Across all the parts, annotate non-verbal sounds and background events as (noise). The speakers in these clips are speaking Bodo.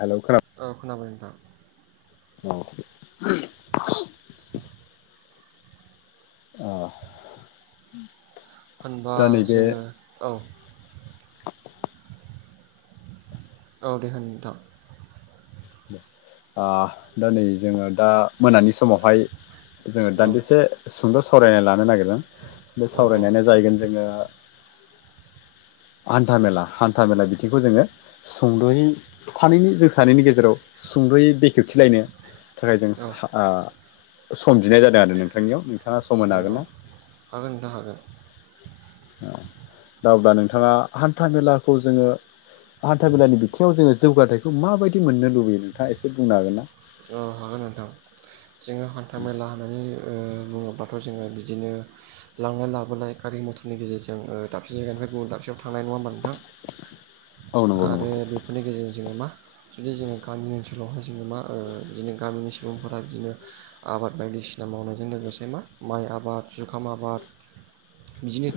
हेलौ खोना औ खोनाबाय नोंथां औ (unintelligible) अ होनबा जोङो औ औ दे होन नोंथां आ दा नै जोङो दा मोनानि समावहाय जोङो औ दान्दिसे सुंद' सावरायना लानो नागिरदों। बे औ औ सावरायनायानो जाहैगोन जोङो (inaudible) हान्था मेला हान्था मेला बिथिंखौ जोङो सुंद'यै सानैनि जों सानैनि गेजेराव सुंद'यै बेखेवथि लायनो थाखाय जों औ सा आ सम बिनाय जादों आरो नोंथांनियाव सम होनो हागोन नोंगौ ना? हागोन नोंथां हागोन ओ दा अब्ला नोंथाङा हान्था मेलाखौ जोङो हान्था मेलानि बिथिङाव जोङो जौगाथायखौ माबायदि मोननो लुबैयो नोंथाङा एसे बुंनो हागोन ना? ओ हागोन नोंथां। जोङो हान्था मेला होननानै ओ बुङो ब्लाथ' जोङो बिदिनो लांलाय लाबोलाय गारि मथरनि गेजेरजों ओ दाबसे जायगानिफ्राय गुबुन दाबसेयाव थांनाय नङा होनबा नों थां औ नंगौ नंगौ आरो बेफोरनि गेजेरजों जोङो मा जुदि जोङो गामि ओनसोलावहाय जोङो मा ओ बिदिनो गामिनि सुबुंफोरा बिदिनो आबाद बायदिसिना मावनायजों लोगोसे मा माइ आबाद जुखाम आबाद बिदिनो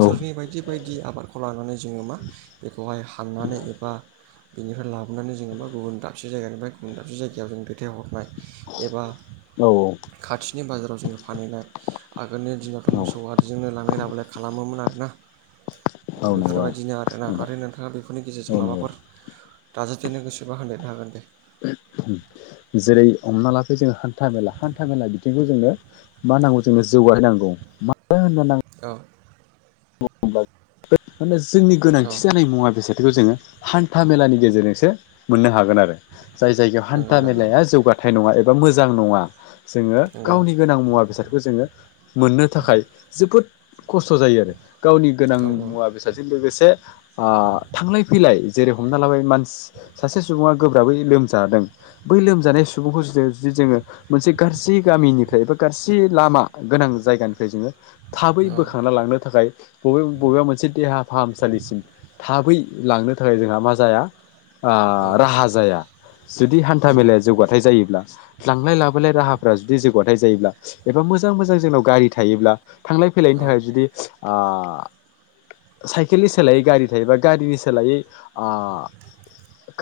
औ बायदि बायदि आबादखौ लानानै जोङो मा बेखौहाय हाननानै बा बेनिफ्राय लाबोनानै जाङो मा गुबन दाबसे जायगानि गुबन दाबसे जायगायाव जों फाथायहरनाय एबा औ औ खाथिनि बाजाराव जोङो फानहैनाय। आगोलनि दिनावथ' औ मोसौ आरिजोंनो लांलाय ला बोलाय खालामोमोन आरोना। औ नंगौ बेफोरबायदिनो आरोना नोंथां आरो नोंथाङा बेफोरनि औ गेजेरजों नंगौ माबाफोर दाज दिनो गोसोबा होनाय हागोन दे होम जेरै- हमना लाफै जोङो हान्था मेला हान्था मेला बिथिंखौ जोङो मा नांगौ जों जौगाहोनांगौ मानो होनो नां औ माने जोंनि औ गोनांथि जानाय मुवा बेसादखौ जोङो हान था मेलानि गेजेरजोंसो मोननो हागोन आरो जाय जायगायाव नंगौ हान्था नंगौ मेलाया जौगाथाय नङा ए बा मोजां नङा। जोङो नंगौ गावनि गोनां मुवा बेसादखौ जोङो मोननो थाखाय जोबोद खस्थ' जायो आरो गावनि गोनां औ मुवा बेसादजों लोगोसे ओ थांलाय फैलाय जेरै- हमना लाबाय मानस सासे सुबुङा गोब्राबै लोमजादों बै लोमजानाय सुबुंखौ जो जोद जोङो मोनसे गाज्रि गामिनिफ्राय एबा गाज्रि लामा गोनां जायगानिफ्राय जोङो थाबै औ बोखांना लांनो थाखाय बबे बबेबा मोनसे देहा फाहामसालिसिम थाबै लांनो थाखाय जोंहा मा जाया ओ औ राहा जाया जुदि हान्था नंगौ मेलाया जौगाथायाइ जायोब्ला लांलाय लाबोलाय राहाफ्रा जुदि जौगाथाय जायोब्ला एबा मोजां मोजां जोंनाव गारि थायोब्ला थांलाय फैलायनि औ थाखाय जुदि ओ साइकेलनि सोलायै गारि थायोबा गारिनि सोलायै ओ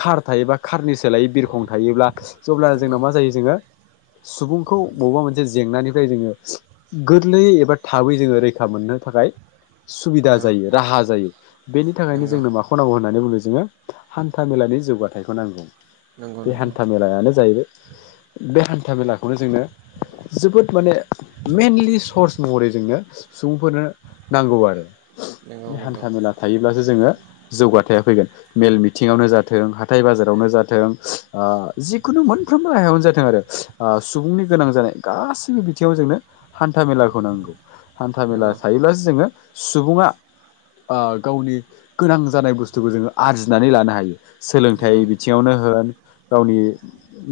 खार थायोबा खारनि सोलायै बिरखं थायोब्ला जब्ला नंगौ जोंना औ मा जायो जोङो सुबुंखौ बबेबा मोनसे जेंनानिफ्राय जोङो गोरलैयै एबा थाबै जोङो रैखा मोननो थाखाय सुबिदा जायो राहा जायो बेनि थाखायनो नंगौ जोंनो माखौ नांगौ होननानै बुंदों जोङो हान्था मेलानि जौगाथायाइखौ नांगौ नंगौ बे नंगौ हान्था मेलायानो जाहैबाय बे हान्था मेलाखौनो जोंनो जोबोद माने मेइनलि सर्स महरै जोंनो सुबुंफोरनो नांगौ आरो बे नंगौ नंगौ हान्था मेला थायोब्लासो जोङो जौगाथाया फैगोन मेल मिथिङावनो जाथों हाथाइ बाजारावनो जाथों ओ जिखुनु मोनफ्रोमबो आहायावनो जाथों आरो सुबुंनि गोनां जानाय गासैबो बिथिङाव जोंनो हान्था मेलाखौ नांगौ हान्था मेला नंगौ थायोब्लासो जोङो सुबुङा ओ गावनि गोनां जानाय बुस्थुखौ जोङो आरजिनानै लानो हायो नंगौ सोलोंथाइ बिथिङावनो होन गावनि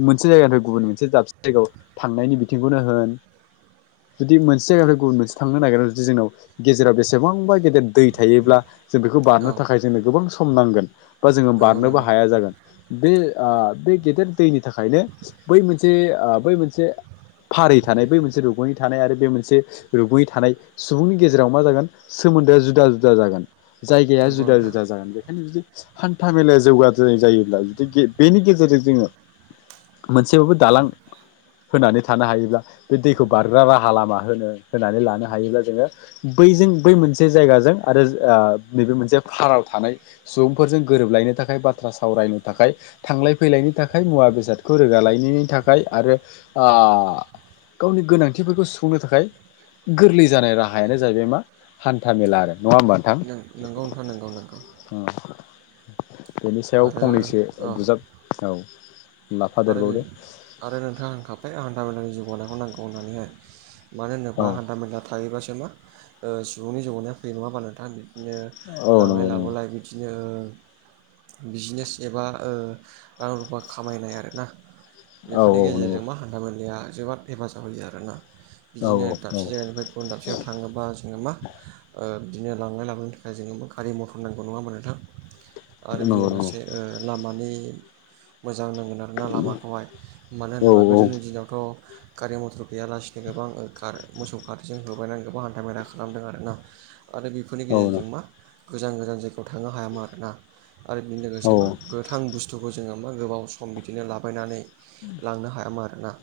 मोनसे जायगानिफ्राय गुबुन मोनसे दाबसे जायगायाव थांनायनि बिथिंखौनो होन जुदि मोनसे जायगाफोर गुबुन मोनसे थांनो नागिरो जुदि जोंनाव गेजेराव बेसेबांबा गेदेर दै थायोब्ला जों बेखौ औ बारनो थाखाय जोंनो गोबां सम नांगोन बा जोङो नंगौ बारनोबो नंगौ हाया जागोन बे ओ बे गेदेर दैनि थाखायनो बै मोनसे ओ बै मोनसे फारि थानाय बै मोनसे रुगुं यै थानाय आरो बे मोनसे रुगुं यै थानाय सुबुंनि गेजेराव मा जागोन सोमोनदोआ जुदा जुदा जागोन जायगाया नंगौ जुदा नोंथां जुदा जागोन बेखायनो जुदि हान्था मेलाया जौगानाय जायोब्ला जुदि बेनि गेजेरजों जोङो मोनसेबाबो दालां होनानै थानो हायोब्ला बे दैखौ बारग्रा राहा लामा होनो होनानै लानो हायोब्ला जोङो बैजों बै मोनसे जायगाजों आरो ओ नैबे मोनसे फारायाव थानाय सुबुंफोरजों गोरोबलायनो थाखाय बाथ्रा सावरायनो थाखाय थांलाय फैलायनि थाखाय मुवा बेसादखौ रोगा लायनायनि थाखाय आरो ओ गावनि गोनांथिफोरखौ सुफुंनो थाखाय गोरलै जानाय रा हायानो जाहैबाय मा हान्था मेला आरो। होमबा नोंथां नों नोंगौ नोंथां नोंगौ नोंगौ। बेनि सायाव फंनैसो औ बुजाब औ आरो बे लाफादेरबावदो आरो नोंथाङा होनखाबाय हान्था मेलानि जौगानायखौ नांगौ होननानैहाय मानो औ होनोब्ला हान्था मेला थायोबासो मा ओ सुबुंनि जौगानाया फैयो नङा होनबा नोंथां! बिदिनो औ नंगौ लांलाय नंगौ लाबोलाय बिदिनो बिजनेस एबा ओ रां रुफा खामायनाय आरोना औ बेफोरनि औ नंगौ गेजेरजों मा हान्थामेलाया औ बिदिनो दाबसे जायगानिफ्राय गुबुन दाबसे आव थाङो बा जोङो मा ओ बिदिनो लांलाय लाबोनो थाखाय जोङो गारि मथर नांगौ नङा होनबा नोथां। आरो औ बिदिनो नंगौ नंगौ लोगोसे ओ लामानि मोजां नांगौ नालामाखौहाय मानो औ होनोबा गोदोनि दिनावथ' गारि मथर गैयालासिनो गोबां गार मोसौ गारिजों होबायनानै गोबां हान्था मेला खालामदों आरोना आरो बेफोरनि औ गेजेरजों मा गोजान गोजान जायगायाव थांनो हायामोन आरोना आरो बेनि औ लोगोसे मा गोथां बुस्थुखौ जोङो मा गोबाव सम बिदिनो लाबोनानै लांनो हायामोन आरोना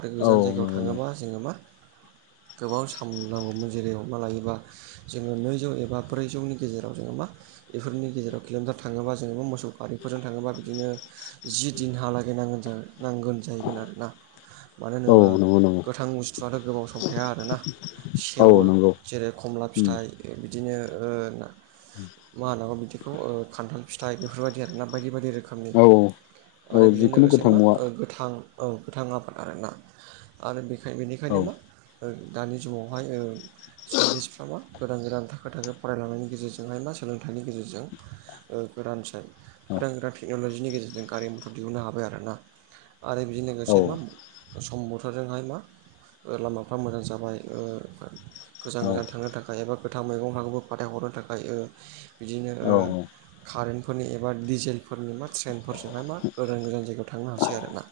आरो औ गोजान जायगायाव नंगौ थाङोबा नंगौ जोङो मा (unintelligible) गोबां साम नांगौमोन जेरै मा लायोबा जोङो नैजौ एबा ब्रैजौनि गेजेराव जोङो मा बेफोरनि गेजेराव किलमिटार थाङोबा जेनबा मोसौ गारिफोरजों थाङोबा बिदिनो जि दिनहालागै नांगोन नांगोन जाहैगोन आरोना। मानो औ होनोबा नंगौ नंगौ गोथां बुस्थुआथ' गोबाव समाव थाया आरोना औ सेवो नंगौ जेरै खमला उम फिथाइ बिदिनो ओ मा होन्नांगौ बिदिखौ ओ खान्थाल फिथाय बिदिनो आरोना बायदि बायदि रोखोमनि औ। औ आरो बेजों जिखुनु लोगोसे गोथां मा मुवा गोथां औ गोथां आबाद आरोना आरो औ बेनिखायनो मा ओ दानि जुगावहाय ओ सायन्टिसफोरा मा गोदान गोदान थाखो थाखो फरायलांनायनि गेजेरजोंहाय बा सोलोंथाइनि गेजेरजों ओ गोदान गोदान गोदान टेक्नलजिनि गेजेरजों गारि मथर दिहुननो हाबाय आरोना आरो बिजों औ लोगोसे मा सम्बुर जोंहाय मा लामाफ्रा मोजां जाबाय गोजान गोजान थांनो थाखाय एबा गोथां मैगं (unintelligible) खौ फाथायहरनो थाखाय ओ बिदिनो ओ औ कारेन्टफोरनि एबा डिजेलफोरनि मा ट्रेनफोरजोंहाय मा गोजान गोजान जायगायाव थांनो हासै आरोना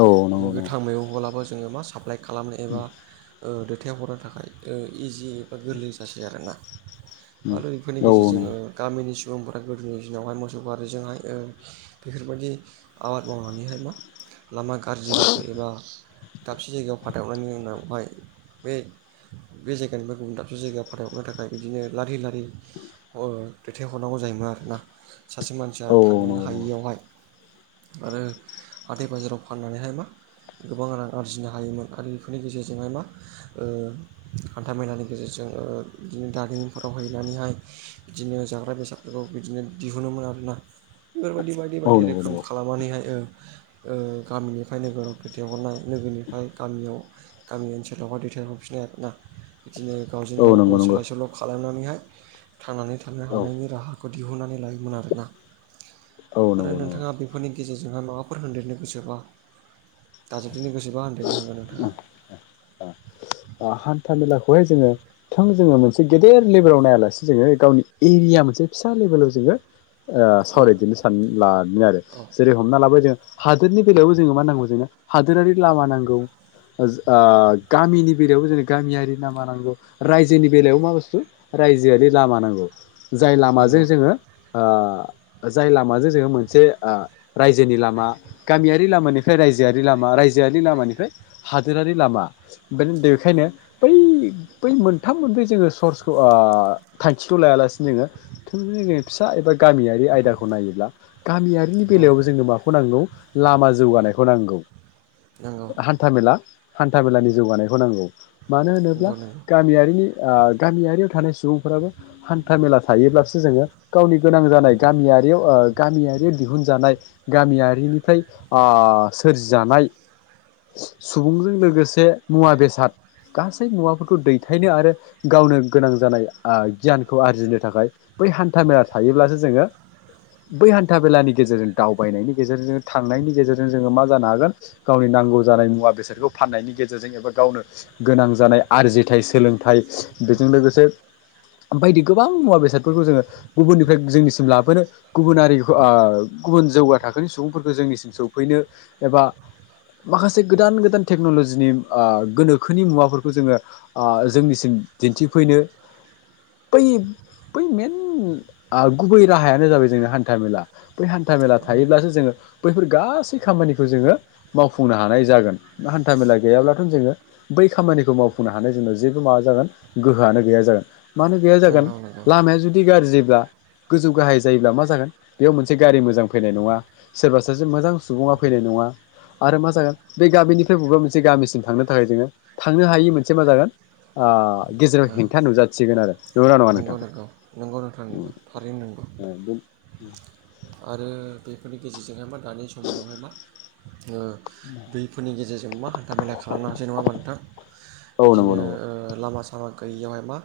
औ नंगौ नंगौ गोथां मैगं ब्लाबो जोङो मा साप्लाइ खालामनो एबा ओ दैथाय हरनो थाखाय ओ इजि एबा गोरलै जासै आरो ना? (unintelligible) उम आरो इफोरनि औ गेजेरजों ओ नंगौ गामिनि सुबुंफोरा गोदोनि दिनावहाय मोसौ गारिजोंहाय ओ बेफोरबायदि आबाद मावनानैहाय मा लामा गाज्रिबाबो एबा दाबसे जायगायाव फाथायहरनायनि उनावहाय बे बे जायगानिफ्राय गुबुन दाबसे जायगायाव फाथाय हरनो थाखाय बिदिनो लारि लारि अ दैथायहरनांगौ जायोमोन आरोना सासे मानसिया औ औ थांनो नंगौ हायियावहाय (inaudible) आरो हाथाय बाजाराव फाननानैहाय मा गोबां रां आरजिनो हायोमोन आरो बेफोरनि गेजेरजोंहाय मा ओ हान्था मेलानि गेजेरजों ओ बिदिनो दारिमिनफोराव हैनानैहाय बिदिनो जाग्रा बेसादफोरखौ बिदिनो दिहुनोमोन आरो ना बेफोरबायदि बायदि औ बायदि नंगौ रोखोम नंगौ खालामनानैहाय ओ ओ गामिनिफ्राय नोगोराव दैथथायहरनाय नोगोरनिफ्राय गामियाव गामि ओनसोलाव दैथाय हरफिननो आरोना बिदिनो गावजों औ गाव नंगौ नंगौ औ सोलाय सोल' खालामनानैहाय थांनानै थानो हानायनि राहाखौ दिहुननानै लायोमोन आरोना औ आरो नंगौ नंगौ नोंथाङा बेफोरनि गेजेरजोंहाय माबाफोर होनदेरनो गोसोबा दाजाबनो गोसोबा होनदेरनो हागोन नोंथाङा। ओ। अ हान्था मेलाखौहाय जोङो थोंजोङै मोनसे गेदेर लेभेलाव नायालासे जोङो गावनि एरिया मोनसे फिसा लेभेलाव जोङो ओ औ सावरायदिनि सान लादों आरो औ जेरै हमना लाबाय जों हादोरनि बेलायावबो जोङो मा नांगौ जोंनो हादोरारि लामा नांगौ, जो ओ गामिनि बेलायावबो जोंनि गामियारि लामा नांगौ, रायजोनि बेलायावबो मा बुस्थु रायजोआरि लामा नांगौ जाय लामाजों नंगौ जोङो ओ जाय लामाजों जोङो मोनसे ओ रायजोनि लामा गामियारि लामानिफ्राय रायजोआरि लामा रायजोआरि लामानिफ्राय हादोरारि लामा बेनि बेखायनो बै बै मोनथाम मोनब्रै जोङो सर्सखौ ओ थांखिखौ लायालासिनो थोंजोङै जों फिसा एबा गामियारि आयदाखौ नायोब्ला गामियारिनि औ बेलायावबो जोंनो माखौ नांगौ लामा जौगानायखौ नांगौ। नंगौ हान्थामेला, हान्था मेलानि जौगानायखौ नांगौ। मानो होनोब्ला नंगौ नंगौ गामियारिनि ओ गामियारियाव थानाय सुबुंफ्राबो हान्था मेला थायोब्लासो जोङो गावनि गोनां जानाय गामिया रियाव ओ गामियारियाव दिहुनजानाय गामियारिनिफ्राय ओ सोरजिजानाय सु-सुबुंजों लोगोसे मुवा बेसाद गासै मुवाफोरखौ दैथायनो आरो गावनो गोनां जानाय ओ गियानखौ आरजिनो थाखाय बै हान्था मेला थायोब्लासो जोङो बै हान्था मेलानि गेजेरजों दावबायनायनि गेजेरजों थांनायनि गेजेरजों जोङो मा जानो हागोन गावनि नांगौ जानाय मुवा बेसादखौ फाननायनि गे जो-जों एबा गावनो गोनां जानाय आरजिथाइ सोलोंथाइ बेजों लोगोसे ओमबायदि गोबां मुवा बेसादफोरखौ जोङो गुबुननिफ्राय जोंनिसिम लाबोनो गुबुन हारिखौ ओ गुबुन जौगा थाखोनि सुबुंफोरखौ जोंनिसिम सौफैनो एबा माखासे गोदान गोदान थेक्न'ल'जिनि ओ गोनोखोनि मुवाफोरखौ जोङो ओ जोंनिसिम दिन्थिफैनो बै बै मेन ओ गुबै राहायानो जाबाय जोंना हान्था मेला बै हान्था मेला थायोब्लासो जोङो बैफोर गासै खामानिखौ जोङो मावफुंनो हानाय जागोन हान्था मेला गैयाब्ला जोंङो बै खामानिखौ मावफुंनो हानाय जोंनाव जेबो माबा जागोन गोहोआनो गैया जागोन मानो गैया जागोन नंगौ नंगौ लामाया जुदि गाज्रिब्ला गोजौ गाहाय जायोब्ला मा जागोन बेयाव मोनसे गारि मोजां फैनाय नङा सोरबा सासे मोजां सुबुङा फैनाय नङा आरो मा जागोन बे गामिनिफ्राय बबेबा मोनसे गामिसिम थांनो थाखाय जोङो थांनो हायि मोनसे मा जागोन ओ गेजेराव हेंथा नुजाथिगोन आरो नंगौना नङा नंगौ नोंथां? नंगौ नंगौ नोंथां नंगौ थारैनो नंगौ (unintelligible) आरो बेफोरनि गेजेरजोंहाय मा दानि समावहाय मा ओ दैफोरनि गेजेरजों मा हान्थामेला खालामनो हासै नङा होमबा नोंथां (unintelligible) नंगौ बिदिनो नंगौ ओ लामा सामा गैयियावहाय मा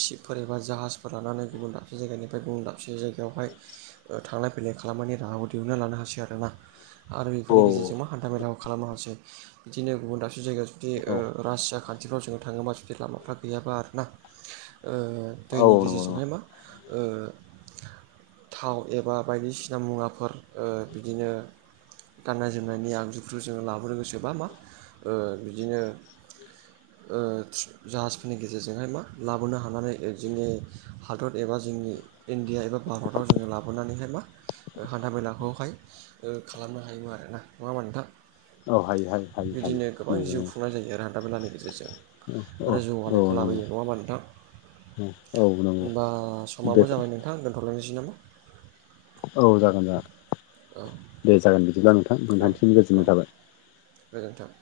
सिपफोर एबा जाहाजफोर लानानै गुबुन दाबसे जायगानिफ्राय गुबुन दाबसे जायगायावहाय ओ थांलाय फैलाय खालामनायनि राहाबो दिहुनना लानो हासै आरोना आरो औ बेफोरनि गेजेरजोंबो मा हान्थामेला खालामनो हासै बिदिनो गुबुन दाबसे जायगायाव जुदि औ ओ रासिया खा थिफ्राव जोंङो थाङोबा जुदि लामाफ्रा गैयाबा आरोना औ दैनि नंगौ गेजेरजोंहाय नंगौ मा ओ थाव एबा बायदिसिना मुवाफोर ओ बिदिनो गाननाय जोमनायनि आगजुफोरखौ जोङो लाबोनो गोसोबा मा ओ बिदिनो ओ जाहाजफोरनि गेजेरजोंहाय मा लाबोनो हानानै जोंनि हादद एबा जोंनि इनदिया एबा भारताव जोंङो लाब हरनानैहाय मा हान्था मेलाखौहाय ओ खालामनो हायो आरो ना नङा होमबा नोंथां औ हायो हायो हायो हायो बिदिनो गोबां नंगौ जिउ खुंनाय जायो आरो हान्थाामेलानि गेजेरजों नंगौ आरो औ जौगानायखौ औ लाबोयो नङा होमा नोंथां? नंगौ औ नंगौ होमबा समाबो बे जाबाय नोंथां दोनथ'लायनोसै नामा औ जागोन औ जागोन दे जागोन बिदिब्ला नोंथां औ नोंथांनिसिम औ गोजोननाय थाबाय गोजोन्थों